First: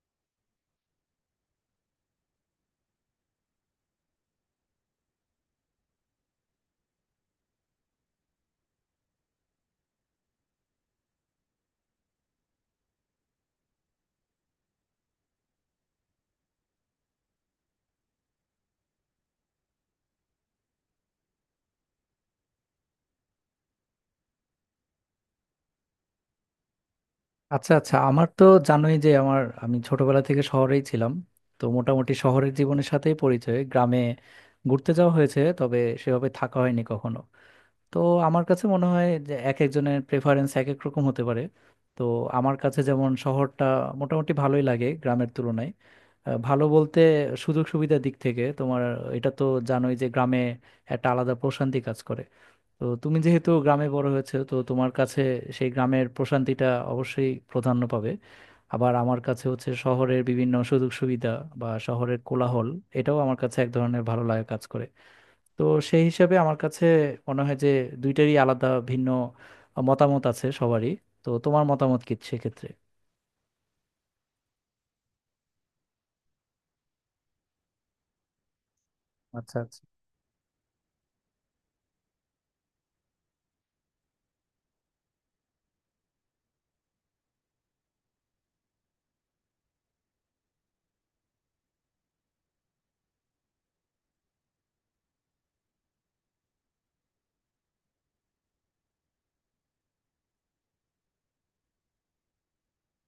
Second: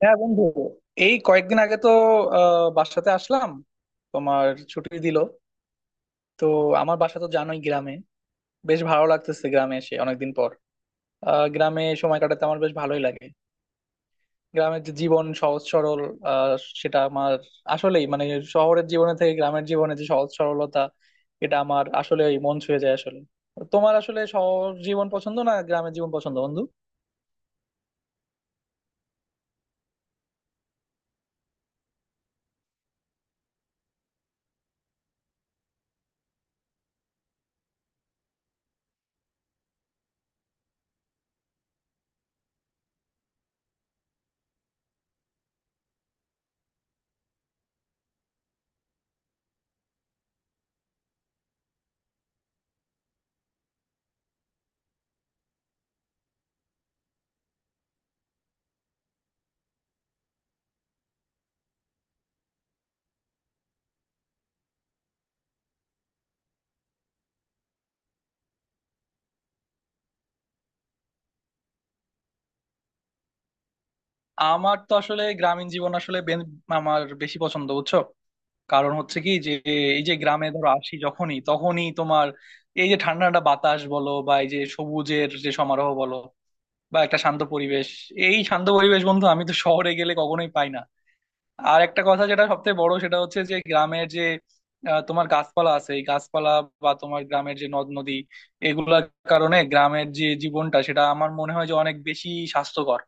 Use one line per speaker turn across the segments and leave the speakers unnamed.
হ্যাঁ বন্ধু, এই কয়েকদিন আগে তো বাসাতে আসলাম। তোমার ছুটি দিল, তো আমার বাসা তো জানোই গ্রামে। বেশ ভালো লাগতেছে গ্রামে এসে অনেকদিন পর। গ্রামে সময় কাটাতে আমার বেশ ভালোই লাগে। গ্রামের যে জীবন সহজ সরল, আহ, সেটা আমার আসলেই মানে শহরের জীবনে থেকে গ্রামের জীবনে যে সহজ সরলতা, এটা আমার আসলে মন ছুঁয়ে যায় আসলে। তোমার আসলে শহর জীবন পছন্দ, না গ্রামের জীবন পছন্দ বন্ধু?
আচ্ছা আচ্ছা, আমার তো জানোই যে আমি ছোটবেলা থেকে শহরেই ছিলাম। তো মোটামুটি শহরের জীবনের সাথেই পরিচয়। গ্রামে ঘুরতে যাওয়া হয়েছে, তবে সেভাবে থাকা হয়নি কখনো। তো আমার কাছে মনে হয় যে এক একজনের প্রেফারেন্স এক এক রকম হতে পারে। তো আমার কাছে যেমন শহরটা মোটামুটি ভালোই লাগে গ্রামের তুলনায়। ভালো বলতে সুযোগ সুবিধার দিক থেকে। তোমার এটা তো জানোই যে গ্রামে একটা আলাদা প্রশান্তি কাজ করে। তো তুমি যেহেতু গ্রামে বড় হয়েছে, তো তোমার কাছে সেই গ্রামের প্রশান্তিটা অবশ্যই প্রাধান্য পাবে। আবার আমার কাছে হচ্ছে শহরের বিভিন্ন সুযোগ সুবিধা বা শহরের কোলাহল, এটাও আমার কাছে এক ধরনের ভালো লাগা কাজ করে। তো সেই হিসাবে আমার কাছে মনে হয় যে দুইটারই আলাদা ভিন্ন মতামত আছে সবারই। তো তোমার মতামত কি সেক্ষেত্রে?
আমার তো আসলে গ্রামীণ জীবন আসলে আমার বেশি পছন্দ, বুঝছো। কারণ হচ্ছে কি যে
আচ্ছা আচ্ছা।
এই যে গ্রামে ধরো আসি যখনই, তখনই তোমার এই যে ঠান্ডা ঠান্ডা বাতাস বলো বা এই যে সবুজের যে সমারোহ বলো বা একটা শান্ত পরিবেশ, এই শান্ত পরিবেশ বন্ধু আমি তো শহরে গেলে কখনোই পাই না। আর একটা কথা যেটা সবথেকে বড়, সেটা হচ্ছে যে গ্রামের যে তোমার গাছপালা আছে, এই গাছপালা বা তোমার গ্রামের যে নদ নদী, এগুলার কারণে গ্রামের যে জীবনটা সেটা আমার মনে হয় যে অনেক বেশি স্বাস্থ্যকর।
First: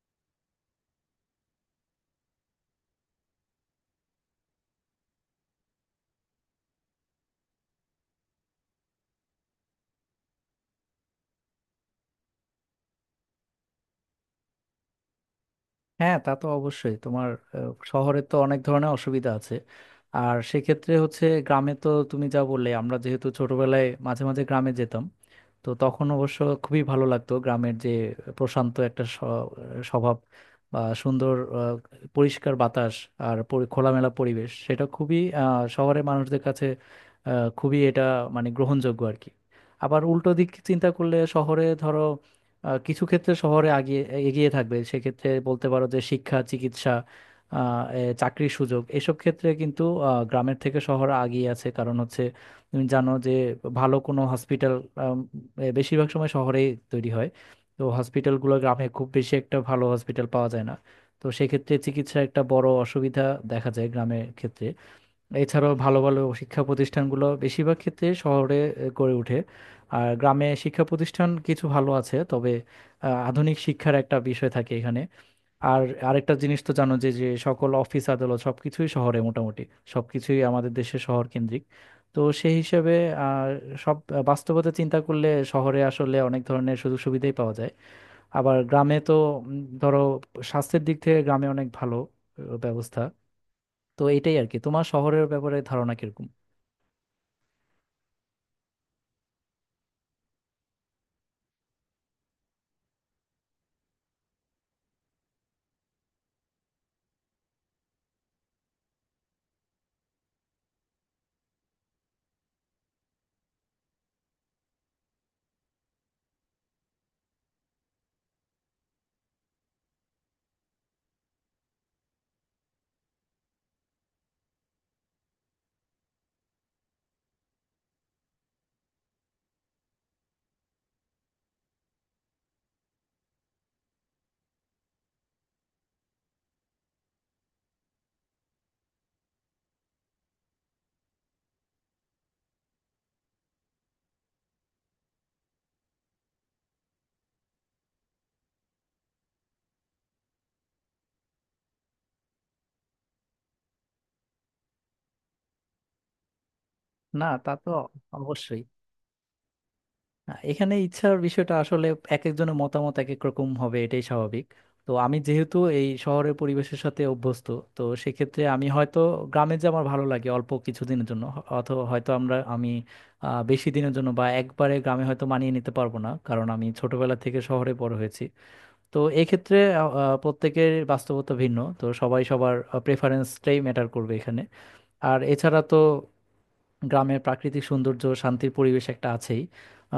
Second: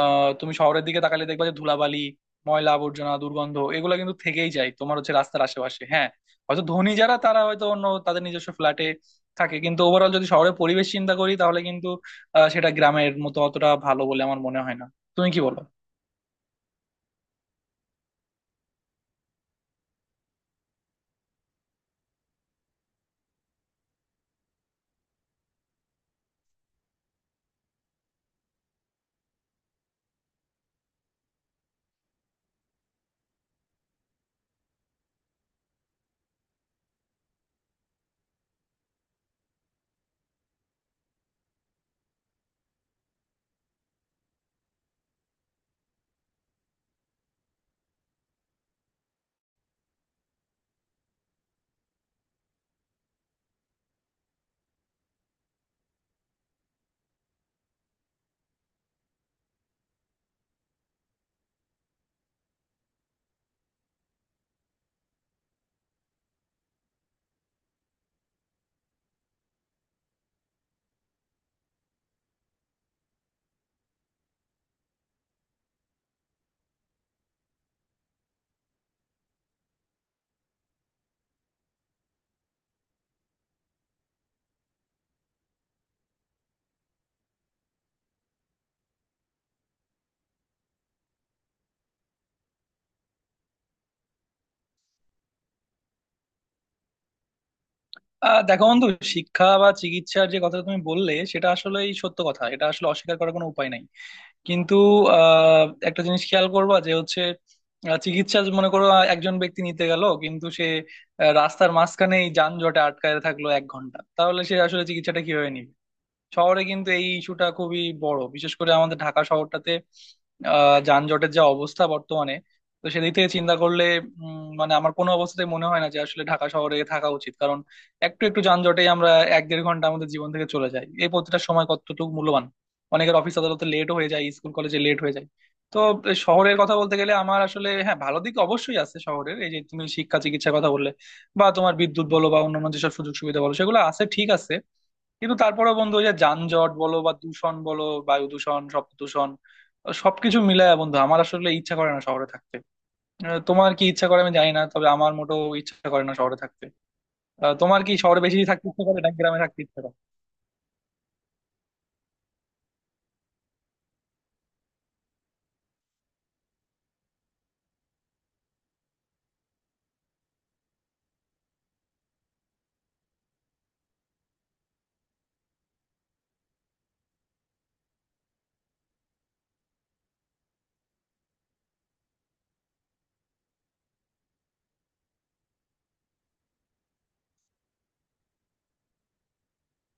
তুমি শহরের দিকে তাকালে দেখবা যে ধুলাবালি, ময়লা আবর্জনা, দুর্গন্ধ এগুলো কিন্তু থেকেই যায় তোমার হচ্ছে রাস্তার আশেপাশে। হ্যাঁ, হয়তো ধনী যারা তারা হয়তো অন্য তাদের নিজস্ব ফ্ল্যাটে থাকে, কিন্তু ওভারঅল যদি শহরের পরিবেশ চিন্তা করি তাহলে কিন্তু সেটা গ্রামের মতো অতটা ভালো বলে আমার মনে হয় না। তুমি কি বলো?
হ্যাঁ, তা তো অবশ্যই। তোমার শহরে তো অনেক ধরনের অসুবিধা আছে। আর সেক্ষেত্রে হচ্ছে গ্রামে তো তুমি যা বললে, আমরা যেহেতু ছোটবেলায় মাঝে মাঝে গ্রামে যেতাম, তো তখন অবশ্য খুবই ভালো লাগতো গ্রামের যে প্রশান্ত একটা স্বভাব বা সুন্দর আহ, পরিষ্কার বাতাস আর খোলামেলা পরিবেশ, সেটা খুবই শহরের মানুষদের কাছে খুবই এটা মানে গ্রহণযোগ্য আর কি। আবার উল্টো দিক চিন্তা করলে, শহরে ধরো কিছু ক্ষেত্রে শহরে এগিয়ে থাকবে। সেক্ষেত্রে বলতে পারো যে শিক্ষা, চিকিৎসা, চাকরির সুযোগ, এসব ক্ষেত্রে কিন্তু গ্রামের থেকে শহর আগিয়ে আছে। কারণ হচ্ছে তুমি জানো যে ভালো কোনো হসপিটাল বেশিরভাগ সময় শহরেই তৈরি হয়। তো হসপিটালগুলো গ্রামে খুব বেশি একটা ভালো হসপিটাল পাওয়া যায় না। তো সেক্ষেত্রে চিকিৎসার একটা বড় অসুবিধা দেখা যায় গ্রামের ক্ষেত্রে। এছাড়াও ভালো ভালো শিক্ষা প্রতিষ্ঠানগুলো বেশিরভাগ ক্ষেত্রে শহরে গড়ে ওঠে। আর গ্রামে শিক্ষা প্রতিষ্ঠান কিছু ভালো আছে, তবে আধুনিক শিক্ষার একটা বিষয় থাকে এখানে। আর আরেকটা জিনিস তো জানো যে যে সকল অফিস আদালত সবকিছুই শহরে মোটামুটি, সবকিছুই আমাদের দেশে শহর কেন্দ্রিক। তো সেই হিসেবে আহ, সব বাস্তবতা চিন্তা করলে শহরে আসলে অনেক ধরনের সুযোগ সুবিধাই পাওয়া যায়। আবার গ্রামে তো ধরো স্বাস্থ্যের দিক থেকে গ্রামে অনেক ভালো ব্যবস্থা। তো এটাই আর কি। তোমার শহরের ব্যাপারে ধারণা কিরকম?
দেখো বন্ধু, শিক্ষা বা চিকিৎসার যে কথাটা তুমি বললে সেটা আসলেই সত্য কথা, এটা আসলে অস্বীকার করার কোনো উপায় নাই। কিন্তু একটা জিনিস খেয়াল করবা যে হচ্ছে চিকিৎসা যে মনে করো একজন ব্যক্তি নিতে গেল কিন্তু সে রাস্তার মাঝখানেই যানজটে আটকায় থাকলো 1 ঘন্টা, তাহলে সে আসলে চিকিৎসাটা কিভাবে নিবে? শহরে কিন্তু এই ইস্যুটা খুবই বড়, বিশেষ করে আমাদের ঢাকা শহরটাতে যানজটের যা অবস্থা বর্তমানে। তো সেদিক থেকে চিন্তা করলে মানে আমার কোনো অবস্থাতেই মনে হয় না যে আসলে ঢাকা শহরে থাকা উচিত। কারণ একটু একটু যানজটেই আমরা এক দেড় ঘন্টা আমাদের জীবন থেকে চলে যাই, এই প্রতিটা সময় কতটুকু মূল্যবান। অনেকের অফিস আদালতে লেট হয়ে যায়, স্কুল কলেজে লেট হয়ে যায়। তো শহরের কথা বলতে গেলে আমার আসলে, হ্যাঁ, ভালো দিক অবশ্যই আছে শহরের, এই যে তুমি শিক্ষা চিকিৎসার কথা বললে বা তোমার বিদ্যুৎ বলো বা অন্যান্য যেসব সুযোগ সুবিধা বলো সেগুলো আছে, ঠিক আছে। কিন্তু তারপরে বন্ধু ওই যে যানজট বলো বা দূষণ বলো, বায়ু দূষণ, শব্দ দূষণ, সবকিছু মিলায় বন্ধু আমার আসলে ইচ্ছা করে না শহরে থাকতে। তোমার কি ইচ্ছা করে আমি জানি না, তবে আমার মোটেও ইচ্ছা করে না শহরে থাকতে।
না, তা তো
তোমার কি শহরে বেশি
অবশ্যই।
থাকতে ইচ্ছা করে, না গ্রামে থাকতে ইচ্ছা করে?
এখানে ইচ্ছার বিষয়টা আসলে এক একজনের মতামত এক এক রকম হবে, এটাই স্বাভাবিক। তো আমি যেহেতু এই শহরের পরিবেশের সাথে অভ্যস্ত, তো সেক্ষেত্রে আমি হয়তো গ্রামে যে আমার ভালো লাগে অল্প কিছুদিনের জন্য, অথবা হয়তো আমি বেশি দিনের জন্য বা একবারে গ্রামে হয়তো মানিয়ে নিতে পারবো না। কারণ আমি ছোটবেলা থেকে শহরে বড় হয়েছি। তো এক্ষেত্রে আহ, আহ, প্রত্যেকের বাস্তবতা ভিন্ন, তো সবাই সবার প্রেফারেন্সটাই ম্যাটার করবে এখানে। আর এছাড়া তো গ্রামের প্রাকৃতিক সৌন্দর্য, শান্তির পরিবেশ একটা আছেই।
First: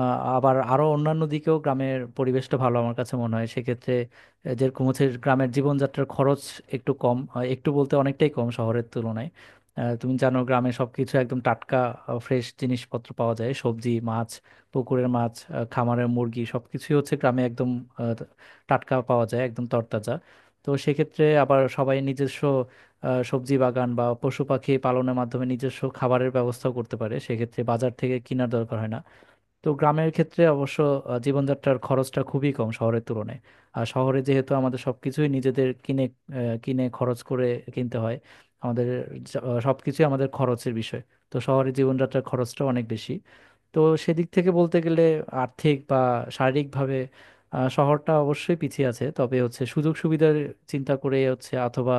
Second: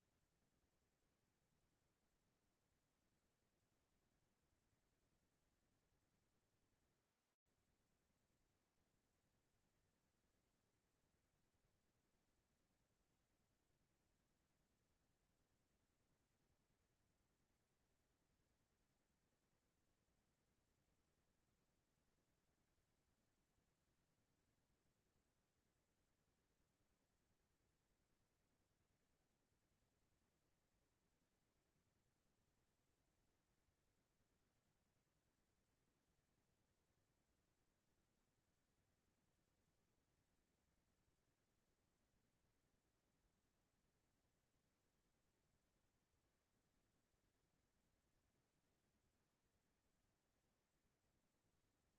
আবার আরো অন্যান্য দিকেও গ্রামের পরিবেশটা ভালো আমার কাছে মনে হয় সেক্ষেত্রে। যেরকম হচ্ছে গ্রামের জীবনযাত্রার খরচ একটু কম, একটু বলতে অনেকটাই কম শহরের তুলনায়। তুমি জানো গ্রামে সবকিছু একদম টাটকা, ফ্রেশ জিনিসপত্র পাওয়া যায়, সবজি, মাছ, পুকুরের মাছ, খামারের মুরগি সবকিছুই হচ্ছে গ্রামে একদম আহ, টাটকা পাওয়া যায়, একদম তরতাজা। তো সেক্ষেত্রে আবার সবাই নিজস্ব সবজি বাগান বা পশু পাখি পালনের মাধ্যমে নিজস্ব খাবারের ব্যবস্থাও করতে পারে, সেক্ষেত্রে বাজার থেকে কেনার দরকার হয় না। তো গ্রামের ক্ষেত্রে অবশ্য জীবনযাত্রার খরচটা খুবই কম শহরের তুলনায়। আর শহরে যেহেতু আমাদের সবকিছুই নিজেদের কিনে আহ, কিনে খরচ করে কিনতে হয় আমাদের, সবকিছুই আমাদের খরচের বিষয়। তো শহরে জীবনযাত্রার খরচটা অনেক বেশি। তো সেদিক থেকে বলতে গেলে আর্থিক বা শারীরিকভাবে শহরটা অবশ্যই পিছিয়ে আছে। তবে হচ্ছে সুযোগ সুবিধার চিন্তা করে হচ্ছে অথবা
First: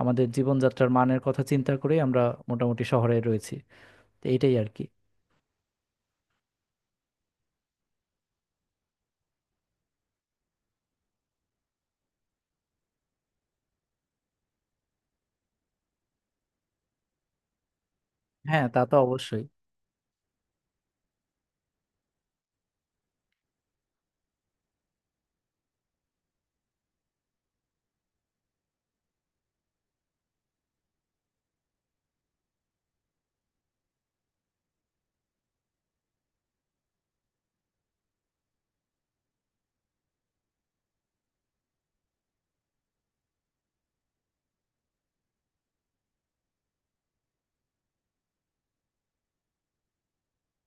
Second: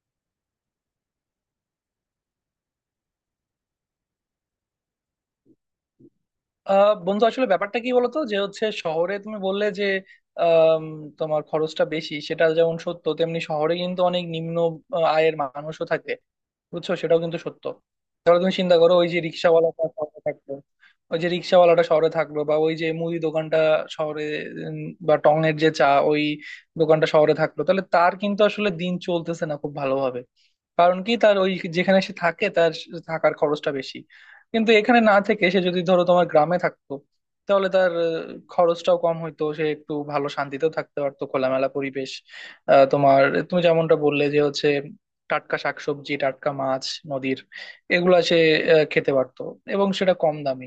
আমাদের জীবনযাত্রার মানের কথা চিন্তা করে আমরা মোটামুটি শহরে রয়েছি। তো এইটাই আর কি।
বন্ধু আসলে ব্যাপারটা কি বলতো যে হচ্ছে শহরে তুমি বললে যে আম, তোমার খরচটা বেশি, সেটা যেমন সত্য, তেমনি শহরে কিন্তু অনেক নিম্ন আয়ের মানুষও থাকে, বুঝছো, সেটাও কিন্তু সত্য। তাহলে তুমি
হ্যাঁ,
চিন্তা
তা তো
করো ওই যে
অবশ্যই।
রিক্সাওয়ালাটা শহরে থাকলো, ওই যে রিক্সাওয়ালাটা শহরে থাকলো বা ওই যে মুদি দোকানটা শহরে, উম, বা টং এর যে চা ওই দোকানটা শহরে থাকলো, তাহলে তার কিন্তু আসলে দিন চলতেছে না খুব ভালোভাবে। কারণ কি, তার ওই যেখানে সে থাকে তার থাকার খরচটা বেশি। কিন্তু এখানে না থেকে সে যদি ধরো তোমার গ্রামে থাকতো, তাহলে তার খরচটাও কম হইতো, সে একটু ভালো শান্তিতেও থাকতে পারতো, খোলামেলা পরিবেশ। আহ, তোমার তুমি যেমনটা বললে যে হচ্ছে টাটকা শাকসবজি, টাটকা মাছ, নদীর এগুলা সে খেতে পারতো এবং সেটা কম দামি।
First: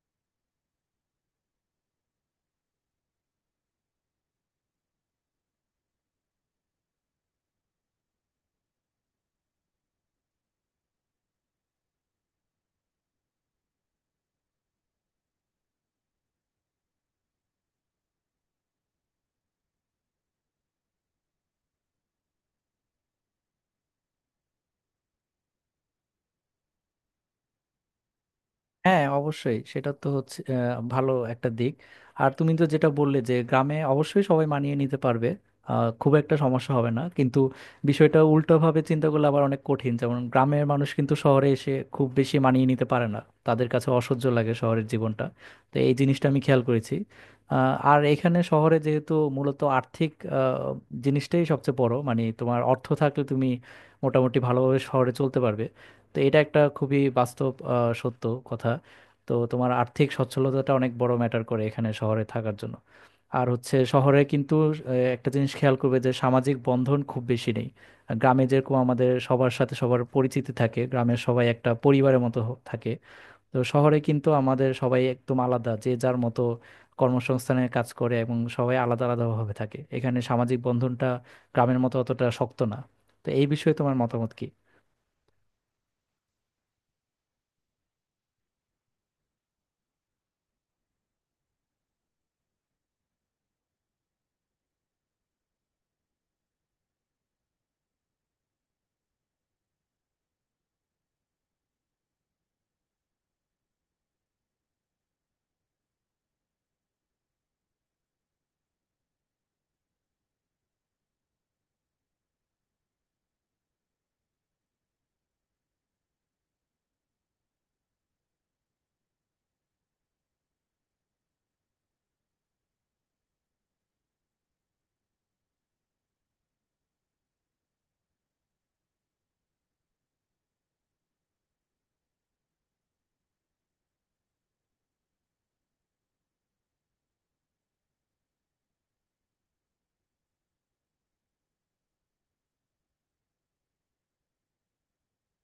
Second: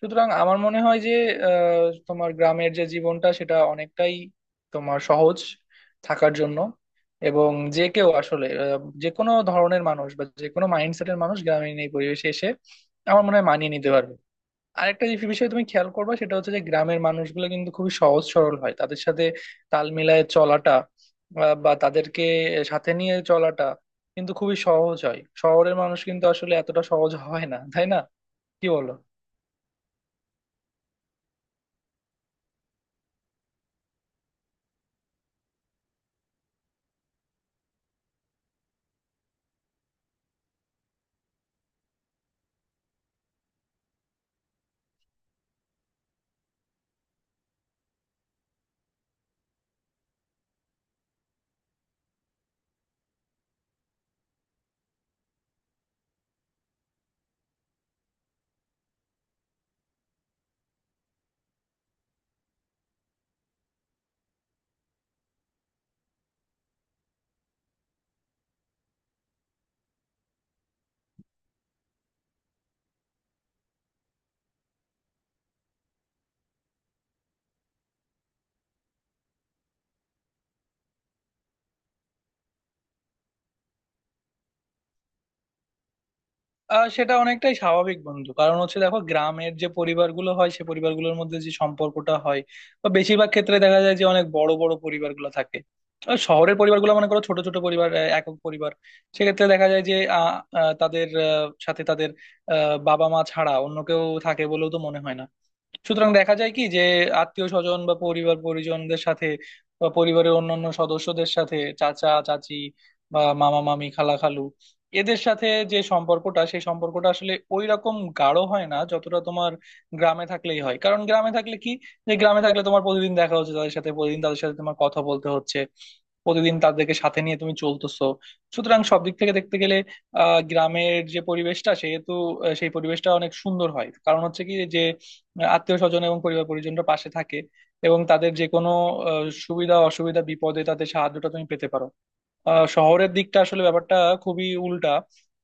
সুতরাং আমার মনে হয় যে আহ, তোমার গ্রামের যে জীবনটা সেটা অনেকটাই তোমার সহজ থাকার জন্য। এবং যে কেউ আসলে যে কোনো ধরনের মানুষ বা যে কোনো মাইন্ডসেটের মানুষ গ্রামীণ এই পরিবেশে এসে আমার মনে হয় মানিয়ে নিতে পারবে। আরেকটা যে বিষয় তুমি খেয়াল করবে সেটা হচ্ছে যে গ্রামের মানুষগুলো কিন্তু খুবই সহজ সরল হয়, তাদের সাথে তাল মিলায়ে চলাটা বা তাদেরকে সাথে নিয়ে চলাটা কিন্তু খুবই সহজ হয়, শহরের মানুষ কিন্তু আসলে এতটা সহজ হয় না, তাই না? কি বলো?
হ্যাঁ, অবশ্যই সেটা তো হচ্ছে ভালো একটা দিক। আর তুমি তো যেটা বললে যে গ্রামে অবশ্যই সবাই মানিয়ে নিতে পারবে, খুব একটা সমস্যা হবে না, কিন্তু বিষয়টা উল্টোভাবে চিন্তা করলে আবার অনেক কঠিন। যেমন গ্রামের মানুষ কিন্তু শহরে এসে খুব বেশি মানিয়ে নিতে পারে না, তাদের কাছে অসহ্য লাগে শহরের জীবনটা। তো এই জিনিসটা আমি খেয়াল করেছি। আর এখানে শহরে যেহেতু মূলত আর্থিক আহ, জিনিসটাই সবচেয়ে বড়, মানে তোমার অর্থ থাকলে তুমি মোটামুটি ভালোভাবে শহরে চলতে পারবে। তো এটা একটা খুবই বাস্তব সত্য কথা। তো তোমার আর্থিক সচ্ছলতাটা অনেক বড় ম্যাটার করে এখানে শহরে থাকার জন্য। আর হচ্ছে শহরে কিন্তু একটা জিনিস খেয়াল করবে যে সামাজিক বন্ধন খুব বেশি নেই। আর গ্রামে যেরকম আমাদের সবার সাথে সবার পরিচিতি থাকে, গ্রামের সবাই একটা পরিবারের মতো থাকে। তো শহরে কিন্তু আমাদের সবাই একদম আলাদা, যে যার মতো কর্মসংস্থানে কাজ করে এবং সবাই আলাদা আলাদাভাবে থাকে। এখানে সামাজিক বন্ধনটা গ্রামের মতো অতটা শক্ত না। তো এই বিষয়ে তোমার মতামত কি?
সেটা অনেকটাই স্বাভাবিক বন্ধু, কারণ হচ্ছে দেখো গ্রামের যে পরিবারগুলো হয় সে পরিবারগুলোর মধ্যে যে সম্পর্কটা হয় বা বেশিরভাগ ক্ষেত্রে দেখা যায় যে অনেক বড় বড় পরিবারগুলো থাকে। আর শহরের পরিবারগুলো মনে করো ছোট ছোট পরিবার, একক পরিবার। সেক্ষেত্রে দেখা যায় যে আহ, আহ, তাদের আহ, সাথে তাদের বাবা মা ছাড়া অন্য কেউ থাকে বলেও তো মনে হয় না। সুতরাং দেখা যায় কি যে আত্মীয় স্বজন বা পরিবার পরিজনদের সাথে বা পরিবারের অন্যান্য সদস্যদের সাথে, চাচা চাচি বা মামা মামি, খালা খালু, এদের সাথে যে সম্পর্কটা সেই সম্পর্কটা আসলে ওই রকম গাঢ় হয় না যতটা তোমার গ্রামে থাকলেই হয়। কারণ গ্রামে থাকলে কি, যে গ্রামে থাকলে তোমার প্রতিদিন দেখা হচ্ছে তাদের সাথে, প্রতিদিন তাদের সাথে তোমার কথা বলতে হচ্ছে, প্রতিদিন তাদেরকে সাথে নিয়ে তুমি চলতেছো। সুতরাং সব দিক থেকে দেখতে গেলে গ্রামের যে পরিবেশটা সেহেতু সেই পরিবেশটা অনেক সুন্দর হয়। কারণ হচ্ছে কি যে মানে আত্মীয় স্বজন এবং পরিবার পরিজনরা পাশে থাকে এবং তাদের যে কোনো সুবিধা অসুবিধা, বিপদে তাদের সাহায্যটা তুমি পেতে পারো। শহরের দিকটা আসলে ব্যাপারটা খুবই উল্টা।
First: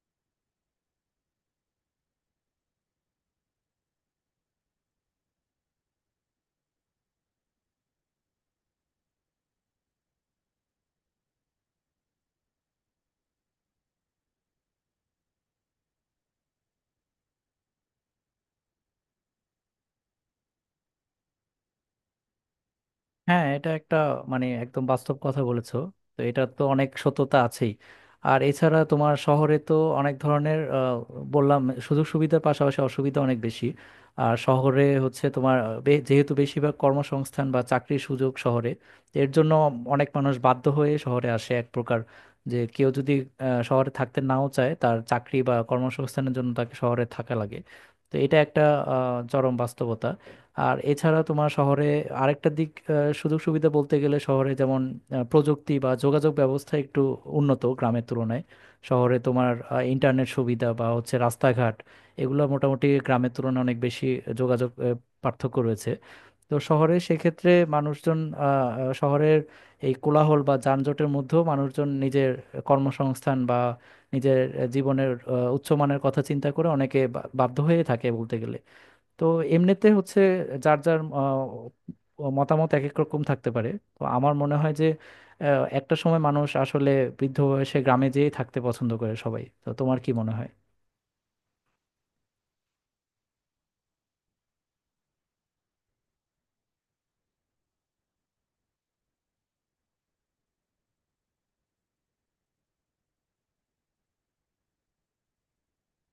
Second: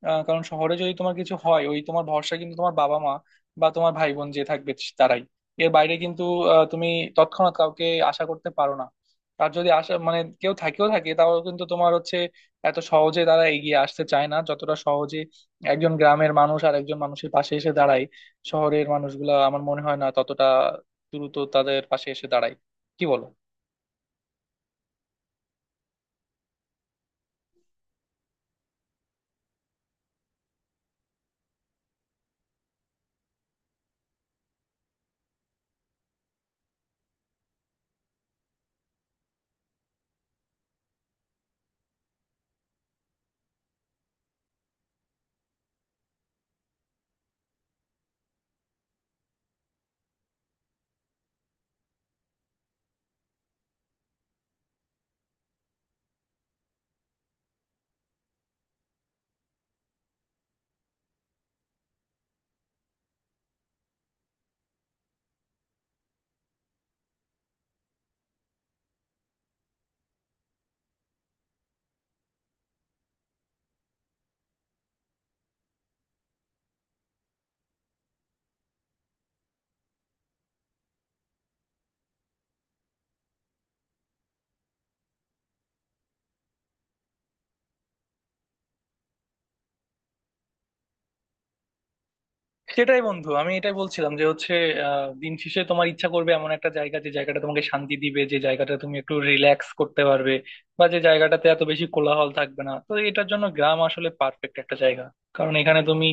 কারণ শহরে যদি তোমার কিছু হয়, ওই তোমার ভরসা কিন্তু তোমার বাবা মা বা তোমার ভাই বোন যে থাকবে, তারাই। এর বাইরে কিন্তু তুমি তৎক্ষণাৎ কাউকে আশা করতে পারো না। তার যদি আশা মানে কেউ থাকেও থাকে, তাও কিন্তু তোমার হচ্ছে এত সহজে তারা এগিয়ে আসতে চায় না, যতটা সহজে একজন গ্রামের মানুষ আর একজন মানুষের পাশে এসে দাঁড়ায়। শহরের মানুষগুলা আমার মনে হয় না ততটা দ্রুত তাদের পাশে এসে দাঁড়ায়। কি বলো?
হ্যাঁ, এটা একটা মানে একদম বাস্তব কথা বলেছো। তো এটা তো অনেক সত্যতা আছেই। আর এছাড়া তোমার শহরে তো অনেক ধরনের আহ, বললাম সুযোগ সুবিধার পাশাপাশি অসুবিধা অনেক বেশি। আর শহরে হচ্ছে তোমার যেহেতু বেশিরভাগ কর্মসংস্থান বা চাকরির সুযোগ শহরে, এর জন্য অনেক মানুষ বাধ্য হয়ে শহরে আসে এক প্রকার। যে কেউ যদি শহরে থাকতে নাও চায়, তার চাকরি বা কর্মসংস্থানের জন্য তাকে শহরে থাকা লাগে। তো এটা একটা চরম বাস্তবতা। আর এছাড়া তোমার শহরে আরেকটা দিক, সুযোগ সুবিধা বলতে গেলে শহরে যেমন প্রযুক্তি বা যোগাযোগ ব্যবস্থা একটু উন্নত গ্রামের তুলনায়। শহরে তোমার ইন্টারনেট সুবিধা বা হচ্ছে রাস্তাঘাট, এগুলো মোটামুটি গ্রামের তুলনায় অনেক বেশি যোগাযোগ পার্থক্য রয়েছে। তো শহরে সেক্ষেত্রে মানুষজন আহ, আহ, শহরের এই কোলাহল বা যানজটের মধ্যেও মানুষজন নিজের কর্মসংস্থান বা নিজের জীবনের উচ্চমানের কথা চিন্তা করে অনেকে বাধ্য হয়ে থাকে বলতে গেলে। তো এমনিতে হচ্ছে যার যার মতামত এক এক রকম থাকতে পারে। তো আমার মনে হয় যে একটা সময় মানুষ আসলে বৃদ্ধ বয়সে গ্রামে যেয়েই থাকতে পছন্দ করে সবাই। তো তোমার কি মনে হয়?
সেটাই বন্ধু, আমি এটাই বলছিলাম যে হচ্ছে দিন শেষে তোমার ইচ্ছা করবে এমন একটা জায়গা যে জায়গাটা তোমাকে শান্তি দিবে, যে জায়গাটা তুমি একটু রিল্যাক্স করতে পারবে বা যে জায়গাটাতে এত বেশি কোলাহল থাকবে না। তো এটার জন্য গ্রাম আসলে পারফেক্ট একটা জায়গা। কারণ এখানে তুমি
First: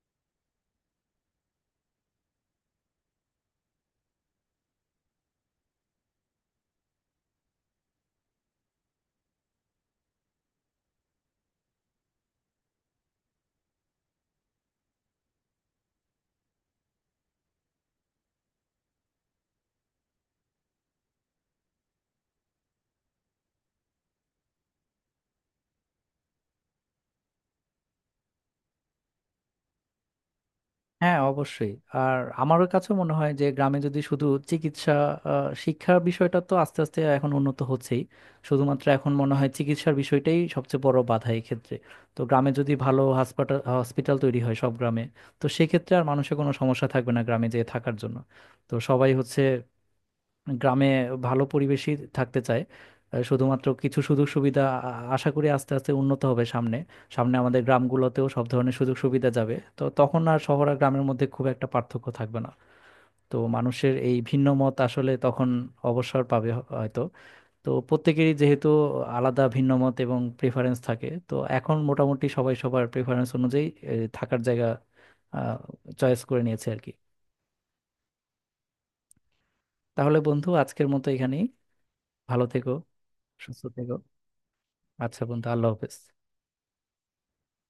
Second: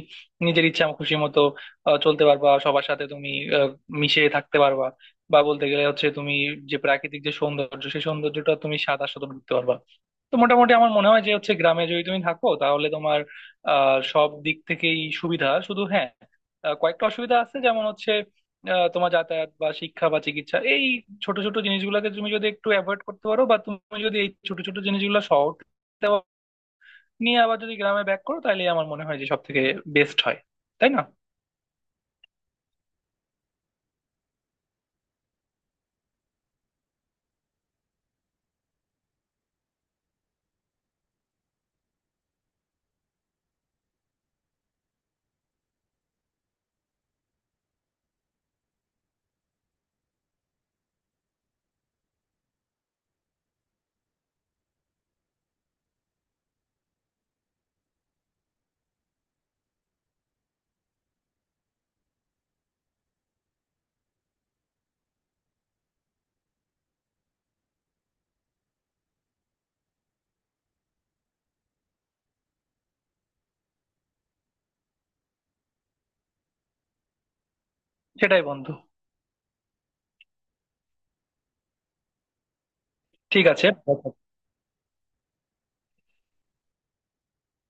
নিজের ইচ্ছা খুশি মতো চলতে পারবা, সবার সাথে তুমি আহ, মিশে থাকতে পারবা। বা বলতে গেলে হচ্ছে তুমি যে প্রাকৃতিক যে সৌন্দর্য সেই সৌন্দর্যটা তুমি সাদা আস্বাদন করতে পারবা। তো মোটামুটি আমার মনে হয় যে হচ্ছে গ্রামে যদি তুমি থাকো তাহলে তোমার সব দিক থেকেই সুবিধা, শুধু, হ্যাঁ, কয়েকটা অসুবিধা আছে যেমন হচ্ছে তোমার যাতায়াত বা শিক্ষা বা চিকিৎসা, এই ছোট ছোট জিনিসগুলোকে তুমি যদি একটু অ্যাভয়েড করতে পারো বা তুমি যদি এই ছোট ছোট জিনিসগুলো শহর থেকে নিয়ে আবার যদি গ্রামে ব্যাক করো, তাহলে আমার মনে হয় যে সব থেকে বেস্ট হয়, তাই না?
হ্যাঁ, অবশ্যই। আর আমার কাছে মনে হয় যে গ্রামে যদি শুধু চিকিৎসা, শিক্ষার বিষয়টা তো আস্তে আস্তে এখন উন্নত হচ্ছেই, শুধুমাত্র এখন মনে হয় চিকিৎসার বিষয়টাই সবচেয়ে বড় বাধা এই ক্ষেত্রে। তো গ্রামে যদি ভালো হসপিটাল তৈরি হয় সব গ্রামে, তো সেক্ষেত্রে আর মানুষের কোনো সমস্যা থাকবে না গ্রামে যেয়ে থাকার জন্য। তো সবাই হচ্ছে গ্রামে ভালো পরিবেশই থাকতে চায়। শুধুমাত্র কিছু সুযোগ সুবিধা আশা করি আস্তে আস্তে উন্নত হবে সামনে। সামনে আমাদের গ্রামগুলোতেও সব ধরনের সুযোগ সুবিধা যাবে, তো তখন আর শহর আর গ্রামের মধ্যে খুব একটা পার্থক্য থাকবে না। তো মানুষের এই ভিন্ন মত আসলে তখন অবসর পাবে হয়তো। তো প্রত্যেকেরই যেহেতু আলাদা ভিন্ন মত এবং প্রেফারেন্স থাকে, তো এখন মোটামুটি সবাই সবার প্রেফারেন্স অনুযায়ী থাকার জায়গা চয়েস করে নিয়েছে আর কি।
সেটাই বন্ধু।
তাহলে বন্ধু আজকের মতো এখানেই। ভালো থেকো,
ঠিক
সুস্থ
আছে।
থেকো। আচ্ছা বন্ধু, আল্লাহ হাফেজ।